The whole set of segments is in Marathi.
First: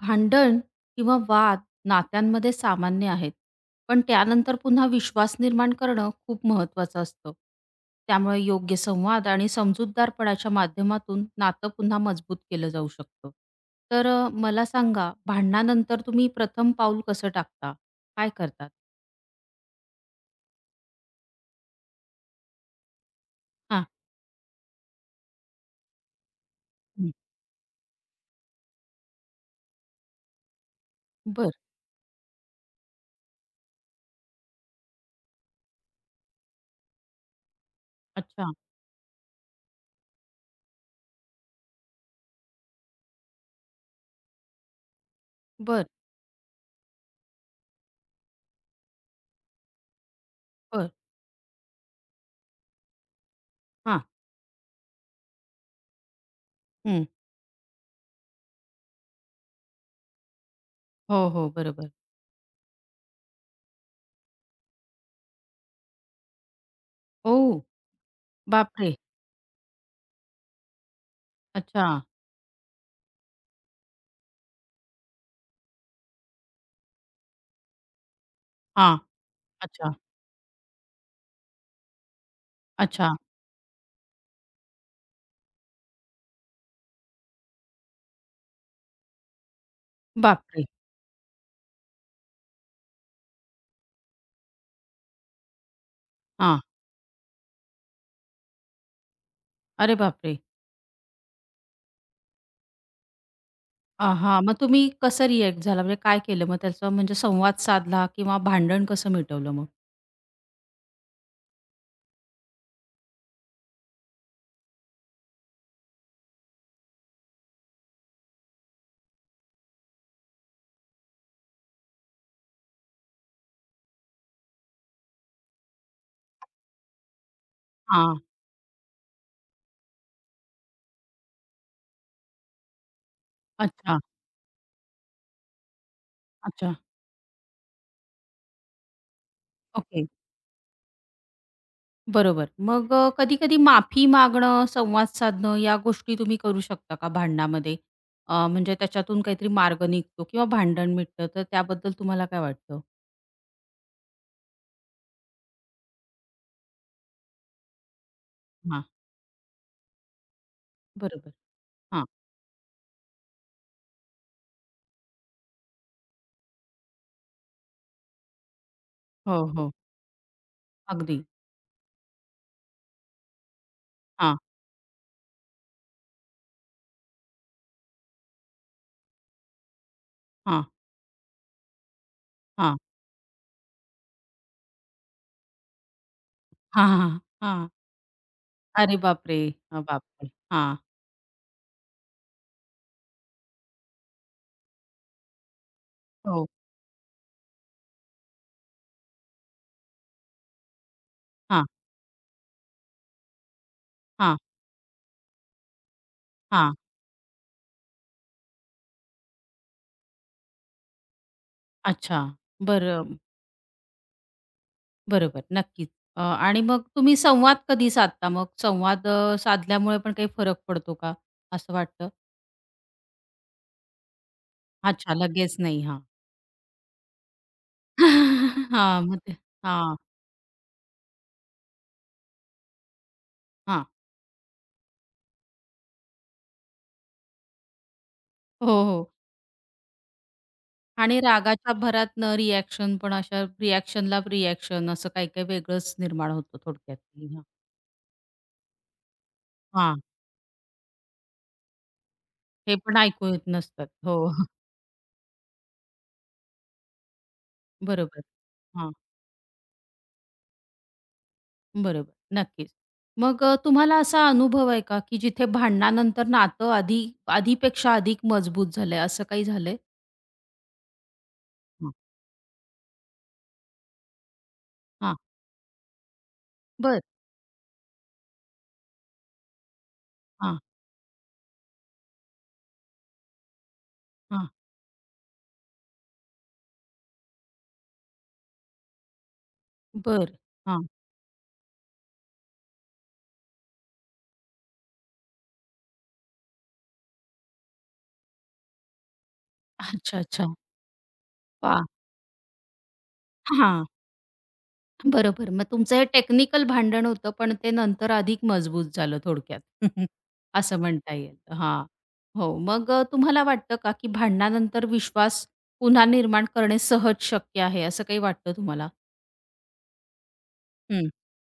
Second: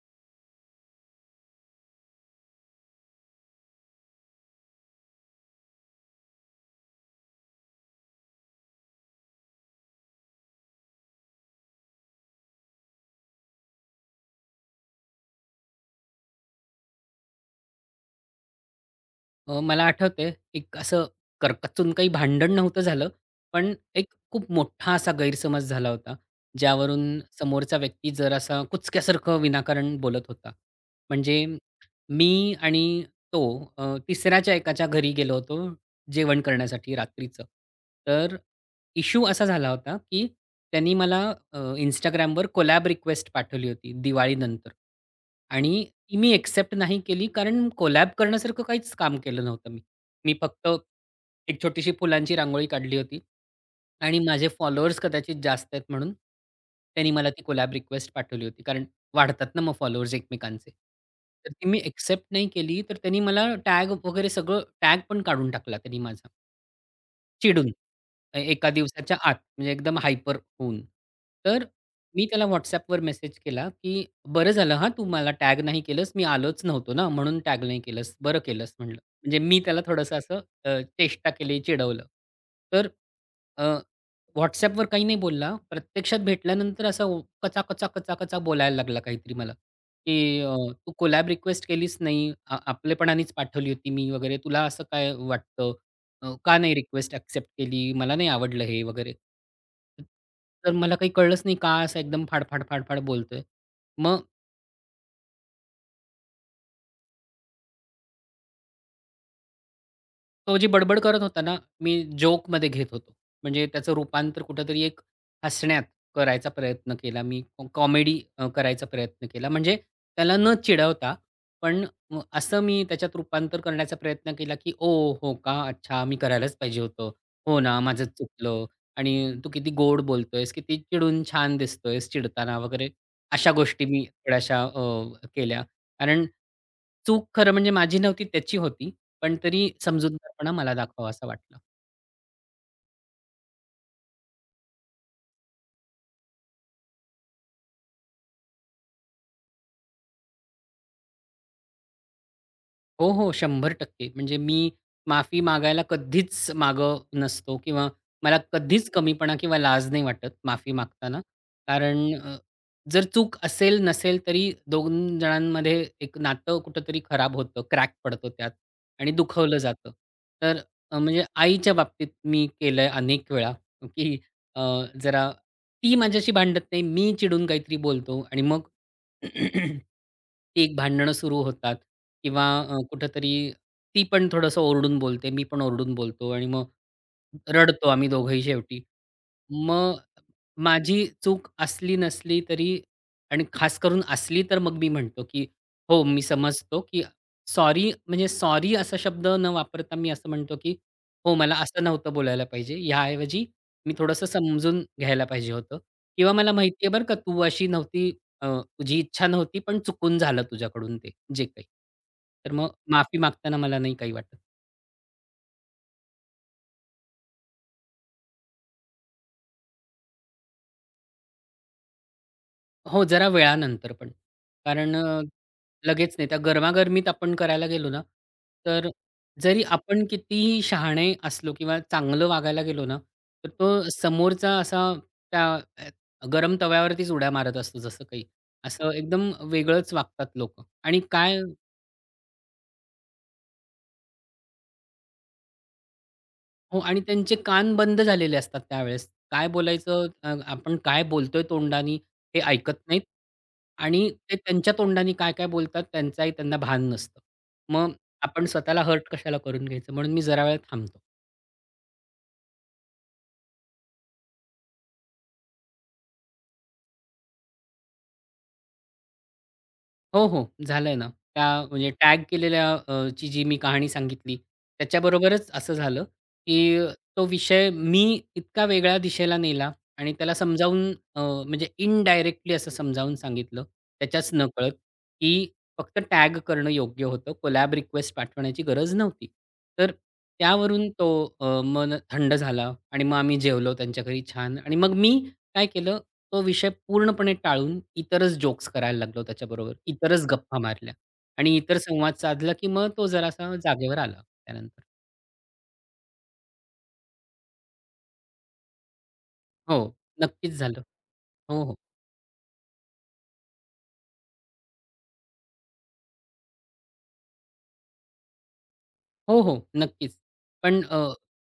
भांडण किंवा वाद नात्यांमध्ये सामान्य आहेत. पण त्यानंतर पुन्हा विश्वास निर्माण करणं खूप महत्त्वाचं असतं. त्यामुळे योग्य संवाद आणि समजूतदारपणाच्या माध्यमातून नातं पुन्हा मजबूत केलं जाऊ शकतं. तर मला सांगा भांडणानंतर तुम्ही प्रथम पाऊल कसं टाकता? काय करतात? मला आठवतंय एक असं करकचून काही भांडण नव्हतं झालं, पण हां. एक खूप मोठा असा गैरसमज झाला होता, हं. ज्यावरून समोरचा व्यक्ती जरासा कुचक्यासारखं विनाकारण बोलत होता. म्हणजे बरं. मी आणि तो तिसऱ्याच्या एकाच्या घरी गेलो होतो जेवण करण्यासाठी रात्रीचं. तर अच्छा. इश्यू असा झाला होता, की त्यांनी मला अ, Instagramवर कोलॅब रिक्वेस्ट पाठवली होती दिवाळीनंतर आणि बरं, ती मी एक्सेप्ट नाही केली कारण कोलॅब करण्यासारखं काहीच काम केलं नव्हतं मी. मी फक्त बरं. एक छोटीशी फुलांची रांगोळी काढली होती हां. आणि माझे फॉलोअर्स कदाचित जास्त आहेत म्हणून हं. त्यांनी मला ती कोलॅब रिक्वेस्ट पाठवली होती. कारण वाढतात ना मग फॉलोअर्स एकमेकांचे. हो, हो. तर ती मी बरोबर. एक्सेप्ट नाही केली, तर त्यांनी मला टॅग वगैरे सगळं टॅग पण काढून टाकला त्यांनी माझा ओह! चिडून. एका बापरे! दिवसाच्या आत, म्हणजे एकदम हायपर होऊन. तर अच्छा. मी त्याला WhatsAppवर मेसेज केला, की "बरं झालं हां, तू मला टॅग नाही केलंस. मी आलोच नव्हतो ना, म्हणून टॅग नाही केलंस. बरं केलंस" म्हटलं. हां. म्हणजे मी त्याला अच्छा, थोडंसं असं चेष्टा केली, चिडवलं. तर अच्छा. अ, WhatsAppवर काही नाही बोलला. प्रत्यक्षात भेटल्यानंतर असा कचा, कचा, कचा, कचा बोलायला लागला काहीतरी मला, की अ, बापरे! "तू कोलॅब रिक्वेस्ट केलीच नाही. आपलेपणानेच पाठवली होती मी वगैरे. तुला असं काय वाटतं?" का हां. नाही रिक्वेस्ट एक्सेप्ट केली? मला नाही आवडलं हे वगैरे. अरे बापरे! तर मला काही कळलंच नाही का असा एकदम फाड, फाड, फाड, फाड बोलतोय. अ, मग मग तुम्ही कसं रिएक्ट झाला? म्हणजे काय केलं मग त्याचा म्हणजे संवाद साधला किंवा भांडण कसं मिटवलं मग? तो जी बडबड करत होता ना, मी जोकमध्ये घेत होतो. म्हणजे त्याचं रूपांतर कुठेतरी एक हसण्यात करायचा प्रयत्न केला मी. कॉमेडी करायचा प्रयत्न केला. म्हणजे त्याला न चिडवता, पण असं मी त्याच्यात रूपांतर करण्याचा प्रयत्न केला, की "ओह! हो का? अच्छा, मी करायलाच पाहिजे होतं. हो ना, माझं हां. चुकलं आणि तू किती गोड बोलतोयस, किती चिडून छान दिसतोयस चिडताना" वगैरे अशा गोष्टी अच्छा, मी थोड्याशा केल्या. कारण अच्छा. चूक खरं म्हणजे माझी नव्हती, त्याची होती. पण तरी ओके. समजूतदारपणा मला दाखवावा असं वाटलं. बरोबर. मग कधी-कधी माफी मागणं, संवाद साधणं या गोष्टी तुम्ही करू शकता का भांडणामध्ये? म्हणजे त्याच्यातून काहीतरी मार्ग निघतो किंवा भांडण मिटतं तर त्याबद्दल तुम्हाला काय वाटतं? हो, हो, 100% म्हणजे मी माफी मागायला कधीच मागं नसतो किंवा मला हां. कधीच कमीपणा किंवा लाज नाही वाटत माफी मागताना. बरोबर. कारण हां. जर चूक असेल नसेल तरी 2 जणांमध्ये एक नातं कुठेतरी खराब होतं, क्रॅक पडतो त्यात आणि हो, दुखवलं हो. जातं. तर अगदी. म्हणजे आईच्या बाबतीत मी केलंय अनेक वेळा, की हां, अ, जरा ती माझ्याशी भांडत नाही, मी चिडून काहीतरी बोलतो आणि मग हां, ठीक भांडणं सुरू होतात किंवा हां. कुठेतरी ती पण थोडंसं ओरडून बोलते, मी पण ओरडून बोलतो आणि मग हां, हां, हां. रडतो आम्ही दोघंही शेवटी. अरे बापरे! मग बापरे! हां. माझी चूक असली नसली तरी आणि खास करून असली तर मग मी म्हणतो, की हो, मी हो. समजतो, की सॉरी म्हणजे सॉरी असा शब्द न वापरता मी असं म्हणतो, की हो, मला हां, असं नव्हतं बोलायला पाहिजे. ह्याऐवजी मी थोडंसं हां, समजून घ्यायला पाहिजे होतं किंवा मला हां. माहिती आहे बरं का, तू अशी नव्हती तुझी इच्छा नव्हती, पण चुकून झालं तुझ्याकडून ते, जे काही. अच्छा. तर मग बरं, माफी मागताना मला नाही काही वाटत. बरोबर. नक्कीच. आणि मग तुम्ही संवाद कधी साधता मग? संवाद साधल्यामुळे पण काही फरक पडतो का? असं वाटतं? हो, जरा वेळानंतर पण. कारण अच्छा, लगेच नाही. हां. लगेच नाही. त्या गरमागरमीत आपण करायला गेलो हां, ना, तर मग ते जरी हां, आपण कितीही शहाणे असलो किंवा चांगलं वागायला गेलो ना, तर तो हां. समोरचा असा त्या अ, गरम तव्यावरतीच उड्या मारत असतो जसं काही. हो, असं हो. एकदम वेगळंच वागतात लोकं आणि आणि काय रागाच्या भरात न रिएक्शन पण अशा रिएक्शनला रिएक्शन असं काही-काही वेगळंच निर्माण होतं हो थोडक्यात. आणि त्यांचे हां, कान बंद झालेले असतात त्यावेळेस. काय हां. बोलायचं आपण काय बोलतोय तोंडानी हे ऐकत हे पण नाहीत ऐकू येत नसतात. आणि हो, ते त्यांच्या तोंडानी काय-काय बोलतात त्यांचाही त्यांना भान नसतं. मग बरोबर. आपण स्वतःला हर्ट कशाला करून घ्यायचं म्हणून मी जरा वेळ थांबतो. बरोबर, नक्कीच. मग तुम्हाला असा अनुभव आहे का, की जिथे भांडणानंतर नातं आधी आधीपेक्षा अधिक मजबूत झालंय, असं काही झालंय? हो, हो. झालंय ना. त्या म्हणजे हां. टॅग केलेल्या ची जी मी कहाणी सांगितली, हां, त्याच्याबरोबरच असं झालं, की बरं. तो विषय मी इतका वेगळ्या दिशेला नेला आणि त्याला हां, समजावून अ, म्हणजे इनडायरेक्टली असं समजावून सांगितलं, त्याच्याच हां, नकळत, की फक्त टॅग करणं योग्य होतं. कोलॅब रिक्वेस्ट पाठवण्याची गरज नव्हती. तर बरं. हां. त्यावरून तो मन थंड झाला आणि मग आम्ही जेवलो त्यांच्या घरी छान आणि मग मी काय केलं, तो विषय पूर्णपणे टाळून इतरच जोक्स करायला लागलो त्याच्याबरोबर. अच्छा, इतरच अच्छा. गप्पा मारल्या आणि इतर वाह! संवाद साधला, की मग तो जरासा हां, जागेवर आला त्यानंतर. बरोबर. मग तुमचं हे टेक्निकल भांडण होतं, पण ते नंतर अधिक मजबूत झालं थोडक्यात. हो, नक्कीच असं झालं. म्हणता येईल. हो, हो. हां. हो, मग तुम्हाला वाटतं का, की भांडणानंतर विश्वास पुन्हा निर्माण करणे सहज शक्य आहे, असं काही वाटतं तुम्हाला? हो, हो. नक्कीच. पण हं.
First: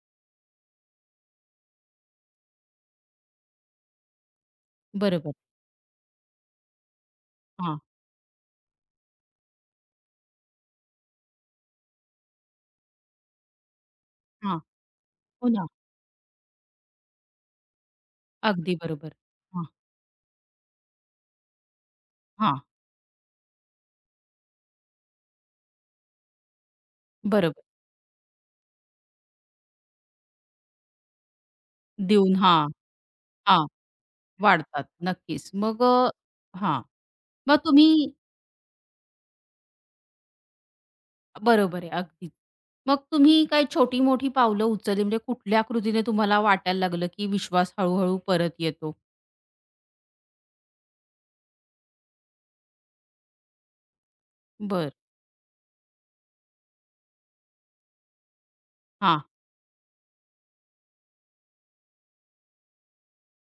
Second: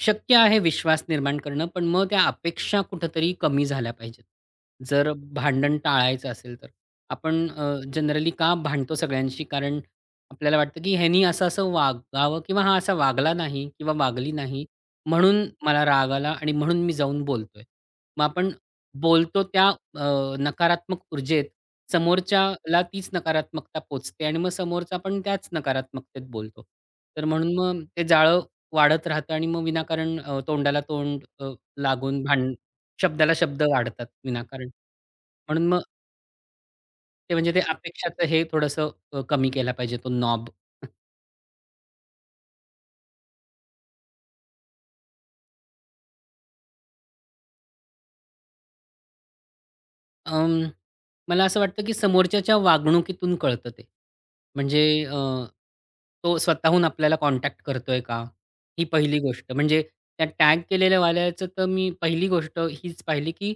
शक्य आहे विश्वास निर्माण करणं, पण मग त्या अपेक्षा कुठेतरी कमी झाल्या पाहिजेत. जर बरोबर. भांडण टाळायचं असेल तर. आपण हां, जनरली का भांडतो सगळ्यांशी? कारण आपल्याला वाटतं, की ह्यानी असं-असं वागावं किंवा हा असा वागला नाही किंवा वागली नाही, म्हणून हो ना. मला राग आला आणि म्हणून मी जाऊन बोलतोय. मग आपण अगदी बरोबर. बोलतो हां, त्या नकारात्मक ऊर्जेत हां. समोरच्याला तीच नकारात्मकता पोचते आणि मग समोरचा पण त्याच नकारात्मकतेत बोलतो. तर म्हणून बरोबर. मग ते जाळं वाढत राहतं आणि मग विनाकारण तोंडाला तोंड लागून देऊन हां, शब्दाला शब्द हां. वाढतात विनाकारण. वाढतात. नक्कीच. म्हणून मग मग हां. ते म्हणजे मग ते तुम्ही अपेक्षाचं हे थोडंसं कमी केला पाहिजे तो नॉब. बरोबर आहे. अगदी. मग तुम्ही काही छोटी-मोठी पावलं उचलली म्हणजे कुठल्या कृतीने तुम्हाला वाटायला लागलं, की विश्वास हळू परत येतो? अं, मला असं वाटतं की समोरच्याच्या वागणुकीतून कळतं ते. म्हणजे बरं. तो स्वतःहून आपल्याला कॉन्टॅक्ट करतोय का? ही पहिली हां, गोष्ट. म्हणजे त्या टॅग केलेल्या वाल्याचं तर मी पहिली गोष्ट हीच पाहिली, की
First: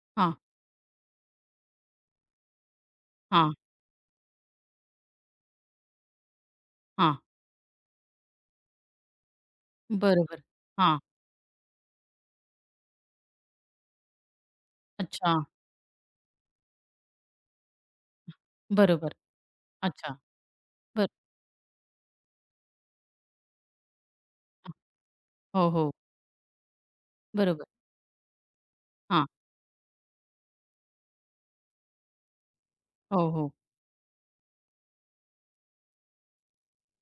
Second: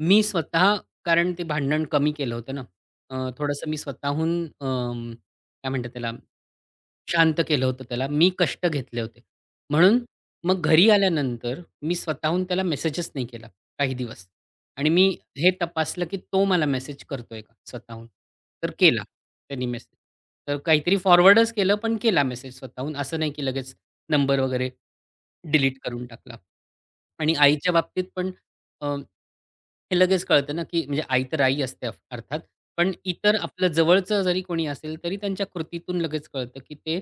मी हां, स्वतः कारण ते भांडण कमी केलं होतं ना. हां, थोडंसं मी स्वतःहून काय म्हणतात त्याला? हां. शांत केलं होतं त्याला. मी कष्ट घेतले होते. म्हणून बरोबर. मग घरी हां. आल्यानंतर मी स्वतःहून त्याला मेसेजच नाही केला काही दिवस आणि मी अच्छा. हे तपासलं, की तो मला मेसेज करतोय का स्वतःहून. तर केला बरोबर. त्यांनी मेसेज. अच्छा. तर काहीतरी बरं. फॉरवर्डच केलं, पण केला मेसेज स्वतःहून. असं नाही, की लगेच नंबर वगैरे हो, डिलीट हो. करून टाकला. आणि बरोबर. आईच्या बाबतीत पण अ, हां. हे लगेच कळतं ना, की म्हणजे आई तर आई असते अर्थात. पण हो, इतर हो. आपलं जवळचं जरी कोणी असेल, तरी त्यांच्या कृतीतून लगेच कळतं, की ते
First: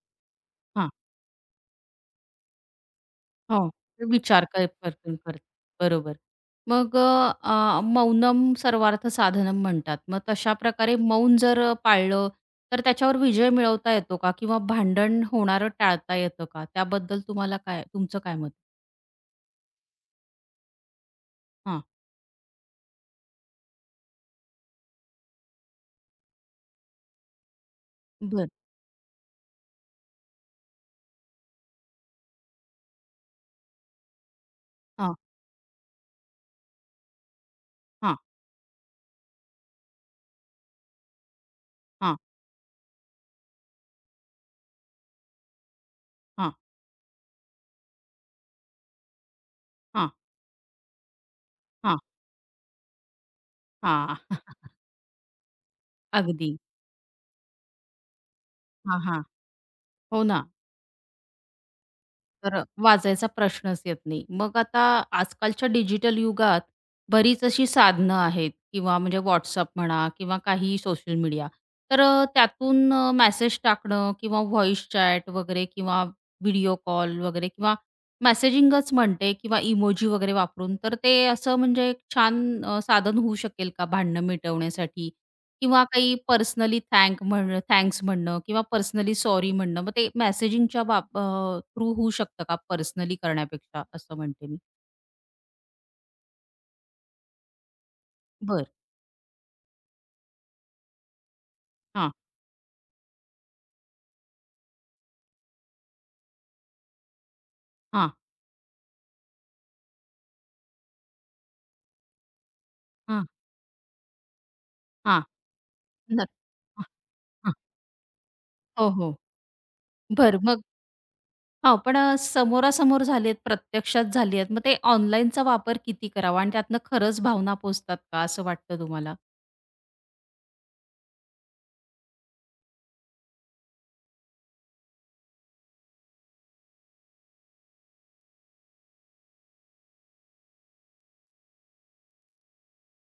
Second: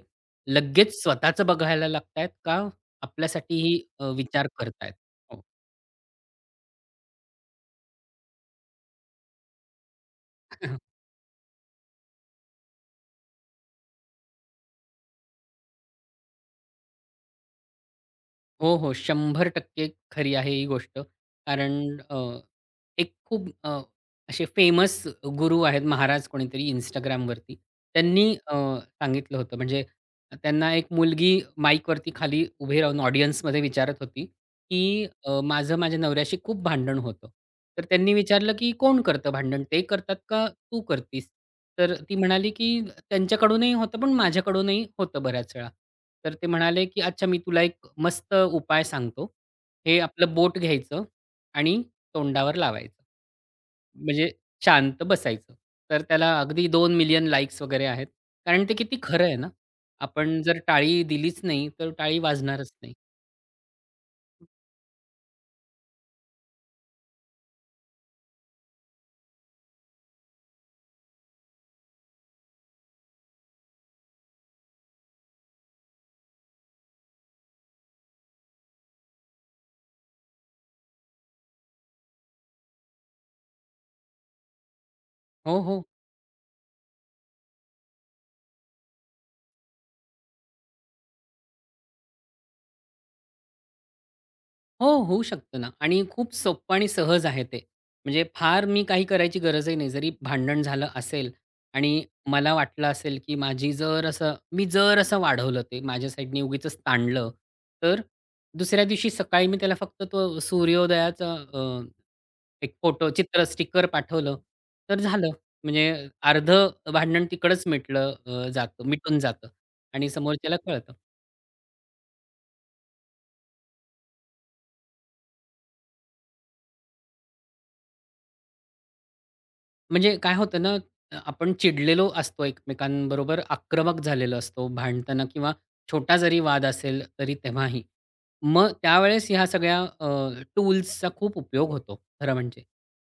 लगेच स्वतःचं बघायला लागतायत का हो. आपल्यासाठीही विचार विचार कर करतायत. परतून करत. हो. बरोबर. मग अ, अ, मौनम सर्वार्थ साधनम म्हणतात. मग तशा प्रकारे मौन जर पाळलं, तर त्याच्यावर विजय मिळवता येतो का? किंवा भांडण होणारं टाळता येतं का? त्याबद्दल तुम्हाला काय तुमचं काय मत? हो, हो. 100% खरी आहे ही गोष्ट. कारण हां, एक खूप असे फेमस गुरु आहेत महाराज कोणीतरी Instagramवरती. त्यांनी बरं. सांगितलं होतं म्हणजे त्यांना एक मुलगी माईकवरती खाली उभी राहून ऑडियन्समध्ये विचारत होती, की हां, "माझं माझ्या नवऱ्याशी खूप भांडण होतं." तर त्यांनी हां, विचारलं, की "कोण करतं भांडण? ते करतात का तू करतीस?" तर ती हां, म्हणाली, की त्यांच्याकडूनही होतं, पण माझ्याकडूनही होतं बऱ्याच वेळा. तर ते हां, म्हणाले, की "अच्छा मी तुला एक मस्त उपाय सांगतो. हे हां, आपलं बोट घ्यायचं आणि हां, तोंडावर लावायचं. हां. म्हणजे शांत बसायचं." तर त्याला अगदी. अगदी 2 million लाइक्स वगैरे आहेत. कारण ते किती हां, हां. खरं आहे ना. हो ना. आपण जर टाळी दिलीच नाही, तर टाळी तर वाजणारच नाही. वाजायचा प्रश्नच येत नाही. मग आता आजकालच्या डिजिटल युगात बरीच अशी साधनं आहेत किंवा म्हणजे WhatsApp म्हणा किंवा काही सोशल मीडिया. तर त्यातून मेसेज टाकणं किंवा व्हॉईस चॅट वगैरे किंवा व्हिडिओ कॉल वगैरे किंवा मेसेजिंगच म्हणते किंवा इमोजी वगैरे वापरून, तर ते असं म्हणजे एक छान साधन होऊ शकेल का भांडणं मिटवण्यासाठी हो, किंवा हो. काही पर्सनली थँक म्हणणं थँक्स म्हणणं किंवा पर्सनली सॉरी म्हणणं. मग ते मेसेजिंगच्या थ्रू होऊ शकतं का पर्सनली करण्यापेक्षा असं म्हणते मी? हो, होऊ शकतं ना आणि खूप सोपं आणि सहज आहे ते. म्हणजे फार बरं. मी काही करायची गरजही नाही. जरी भांडण झालं असेल आणि हां, मला वाटलं असेल, की माझी जर असं मी जर असं वाढवलं ते माझ्या साईडने उगीचच ताणलं, तर हां, दुसऱ्या दिवशी सकाळी मी त्याला फक्त तो सूर्योदयाचा एक फोटो हां, चित्र स्टिकर पाठवलं, तर हां. झालं. म्हणजे नक्की. अर्धं हां, भांडण हां. तिकडंच मिटलं अ, जातं हो, हो. मिटून जातं आणि बरं समोरच्याला मग कळतं. हो, पण समोरासमोर झालेत, प्रत्यक्षात झाली आहेत. मग ते ऑनलाईनचा वापर किती करावा आणि त्यातनं खरंच भावना पोहोचतात का असं वाटतं तुम्हाला? म्हणजे काय होतं ना, आपण चिडलेलो असतो एकमेकांबरोबर, आक्रमक झालेलो असतो भांडताना किंवा छोटा जरी वाद असेल तरी तेव्हाही. मग त्यावेळेस ह्या सगळ्या टूल्सचा खूप उपयोग होतो खरं म्हणजे.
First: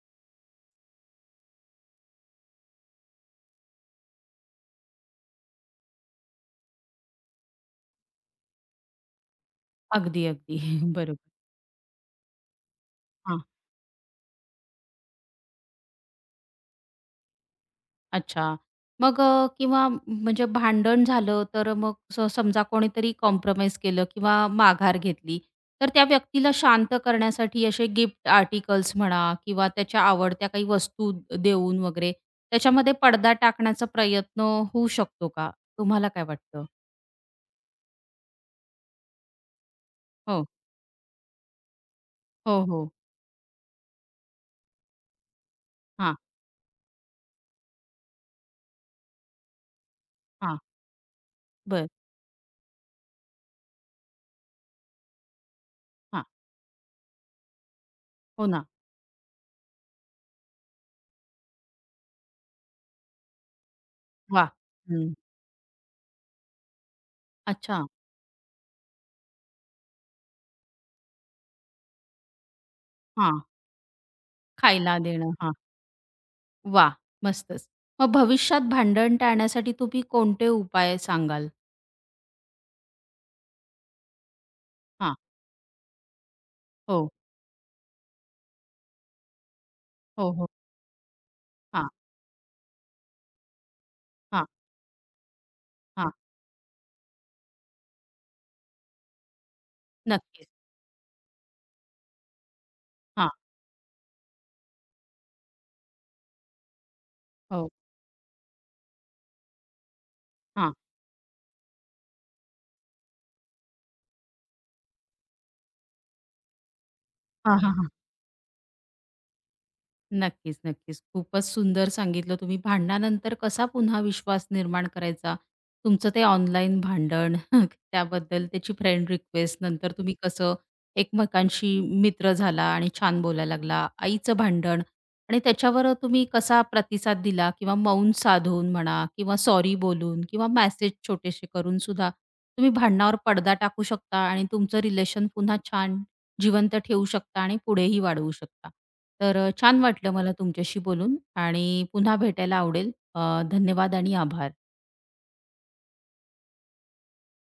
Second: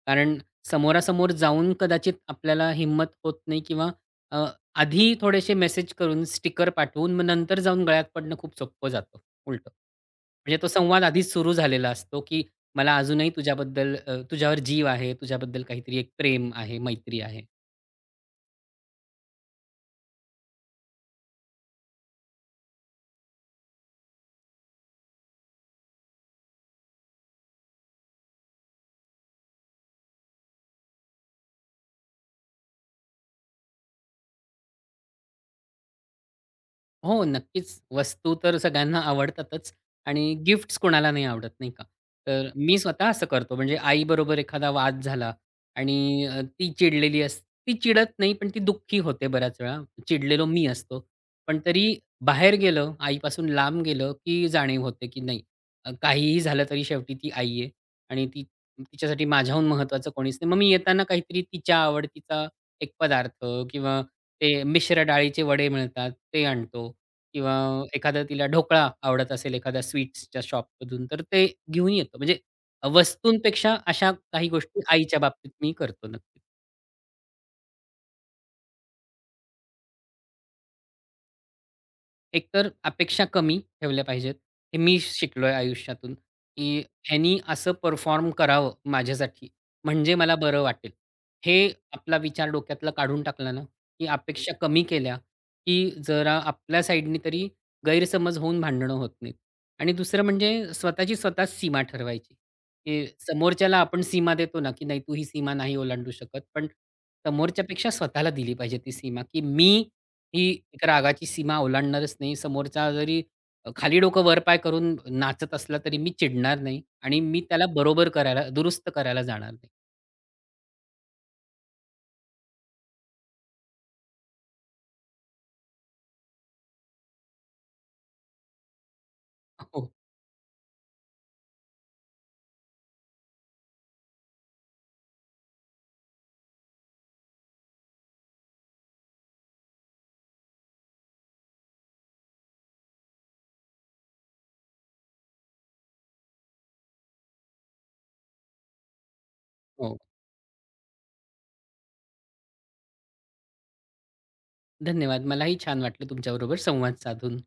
कारण समोरासमोर जाऊन कदाचित आपल्याला हिंमत होत नाही किंवा अ, आधी थोडेसे मेसेज करून, स्टिकर पाठवून मग नंतर जाऊन गळ्यात पडणं खूप सोपं जातं उलटं. अगदी, म्हणजे अगदी. तो संवाद बरोबर. आधीच सुरू झालेला असतो, की मला अजूनही तुझ्याबद्दल तुझ्यावर जीव आहे, तुझ्याबद्दल काहीतरी एक प्रेम आहे, मैत्री आहे. अच्छा. मग किंवा म्हणजे भांडण झालं, तर मग समजा कोणीतरी कॉम्प्रोमाईज केलं किंवा माघार घेतली, तर त्या व्यक्तीला शांत करण्यासाठी असे गिफ्ट आर्टिकल्स म्हणा किंवा त्याच्या आवडत्या काही वस्तू देऊन वगैरे त्याच्यामध्ये पडदा टाकण्याचा प्रयत्न होऊ शकतो का? तुम्हाला काय वाटतं? हो, नक्कीच. वस्तू तर सगळ्यांना आवडतातच आणि हो. गिफ्ट्स कोणाला नाही आवडत, नाही का? तर हो, मी हो. स्वतः असं करतो. म्हणजे आईबरोबर एखादा वाद झाला हां, आणि अ, ती चिडलेली अस ती चिडत नाही, पण ती दुःखी होते बऱ्याच वेळा. चिडलेलो हां. मी असतो. पण तरी बरं. बाहेर गेलं, आईपासून लांब गेलं, की जाणीव होते, की नाही हां. काहीही झालं तरी शेवटी ती आई आहे आणि हो ना. तिच्यासाठी माझ्याहून महत्त्वाचं कोणीच नाही. मग मी येताना काहीतरी तिच्या आवडतीचा एक पदार्थ किंवा वाह! ते मिश्र हं. डाळीचे वडे मिळतात, ते आणतो किंवा अच्छा. एखादा तिला ढोकळा आवडत असेल एखाद्या स्वीट्सच्या शॉपमधून, तर ते घेऊन येतो. म्हणजे हां. वस्तूंपेक्षा अशा काही गोष्टी खायला आईच्या देणं. बाबतीत मी करतो नक्की. वा, मस्तच. मग भविष्यात भांडण टाळण्यासाठी तुम्ही कोणते उपाय सांगाल? एकतर अपेक्षा कमी ठेवल्या पाहिजेत. हे मी हां. शिकलोय आयुष्यातून, की हो. ह्यानी असं परफॉर्म करावं माझ्यासाठी, म्हणजे हो, मला हो. बरं वाटेल. हे हां, आपला विचार डोक्यातला काढून टाकला ना, की हां, अपेक्षा कमी केल्या, की हां. जरा आपल्या साइडनी तरी गैरसमज होऊन भांडणं होत नाहीत. आणि दुसरं नक्कीच. म्हणजे स्वतःची स्वतःच सीमा ठरवायची, की हां. समोरच्याला आपण सीमा देतो ना, की नाही तू ही सीमा नाही ओलांडू शकत. पण हो. समोरच्यापेक्षा स्वतःला दिली पाहिजे ती सीमा, की मी ही हां. एक रागाची सीमा ओलांडणारच नाही. समोरचा जरी खाली डोकं वर पाय करून नाचत असला तरी मी चिडणार नाही आणि मी हां, त्याला हां, हां. बरोबर करायला, दुरुस्त करायला जाणार नाही. नक्कीच, नक्कीच. खूपच सुंदर सांगितलं तुम्ही. भांडणानंतर कसा पुन्हा विश्वास निर्माण करायचा? तुमचं ते ऑनलाईन भांडण त्याबद्दल त्याची फ्रेंड रिक्वेस्ट हो, नंतर तुम्ही कसं एकमेकांशी मित्र झाला आणि छान बोलायला लागला. आईचं भांडण आणि त्याच्यावर तुम्ही कसा प्रतिसाद दिला किंवा मौन साधून म्हणा किंवा सॉरी बोलून किंवा मेसेज छोटेसे करून सुद्धा तुम्ही भांडणावर पडदा टाकू शकता आणि तुमचं रिलेशन पुन्हा छान जिवंत ठेवू शकता आणि पुढेही वाढवू शकता. तर छान हो. वाटलं मला तुमच्याशी बोलून आणि पुन्हा भेटायला आवडेल. धन्यवाद आणि आभार. धन्यवाद. मलाही छान वाटलं तुमच्याबरोबर संवाद साधून.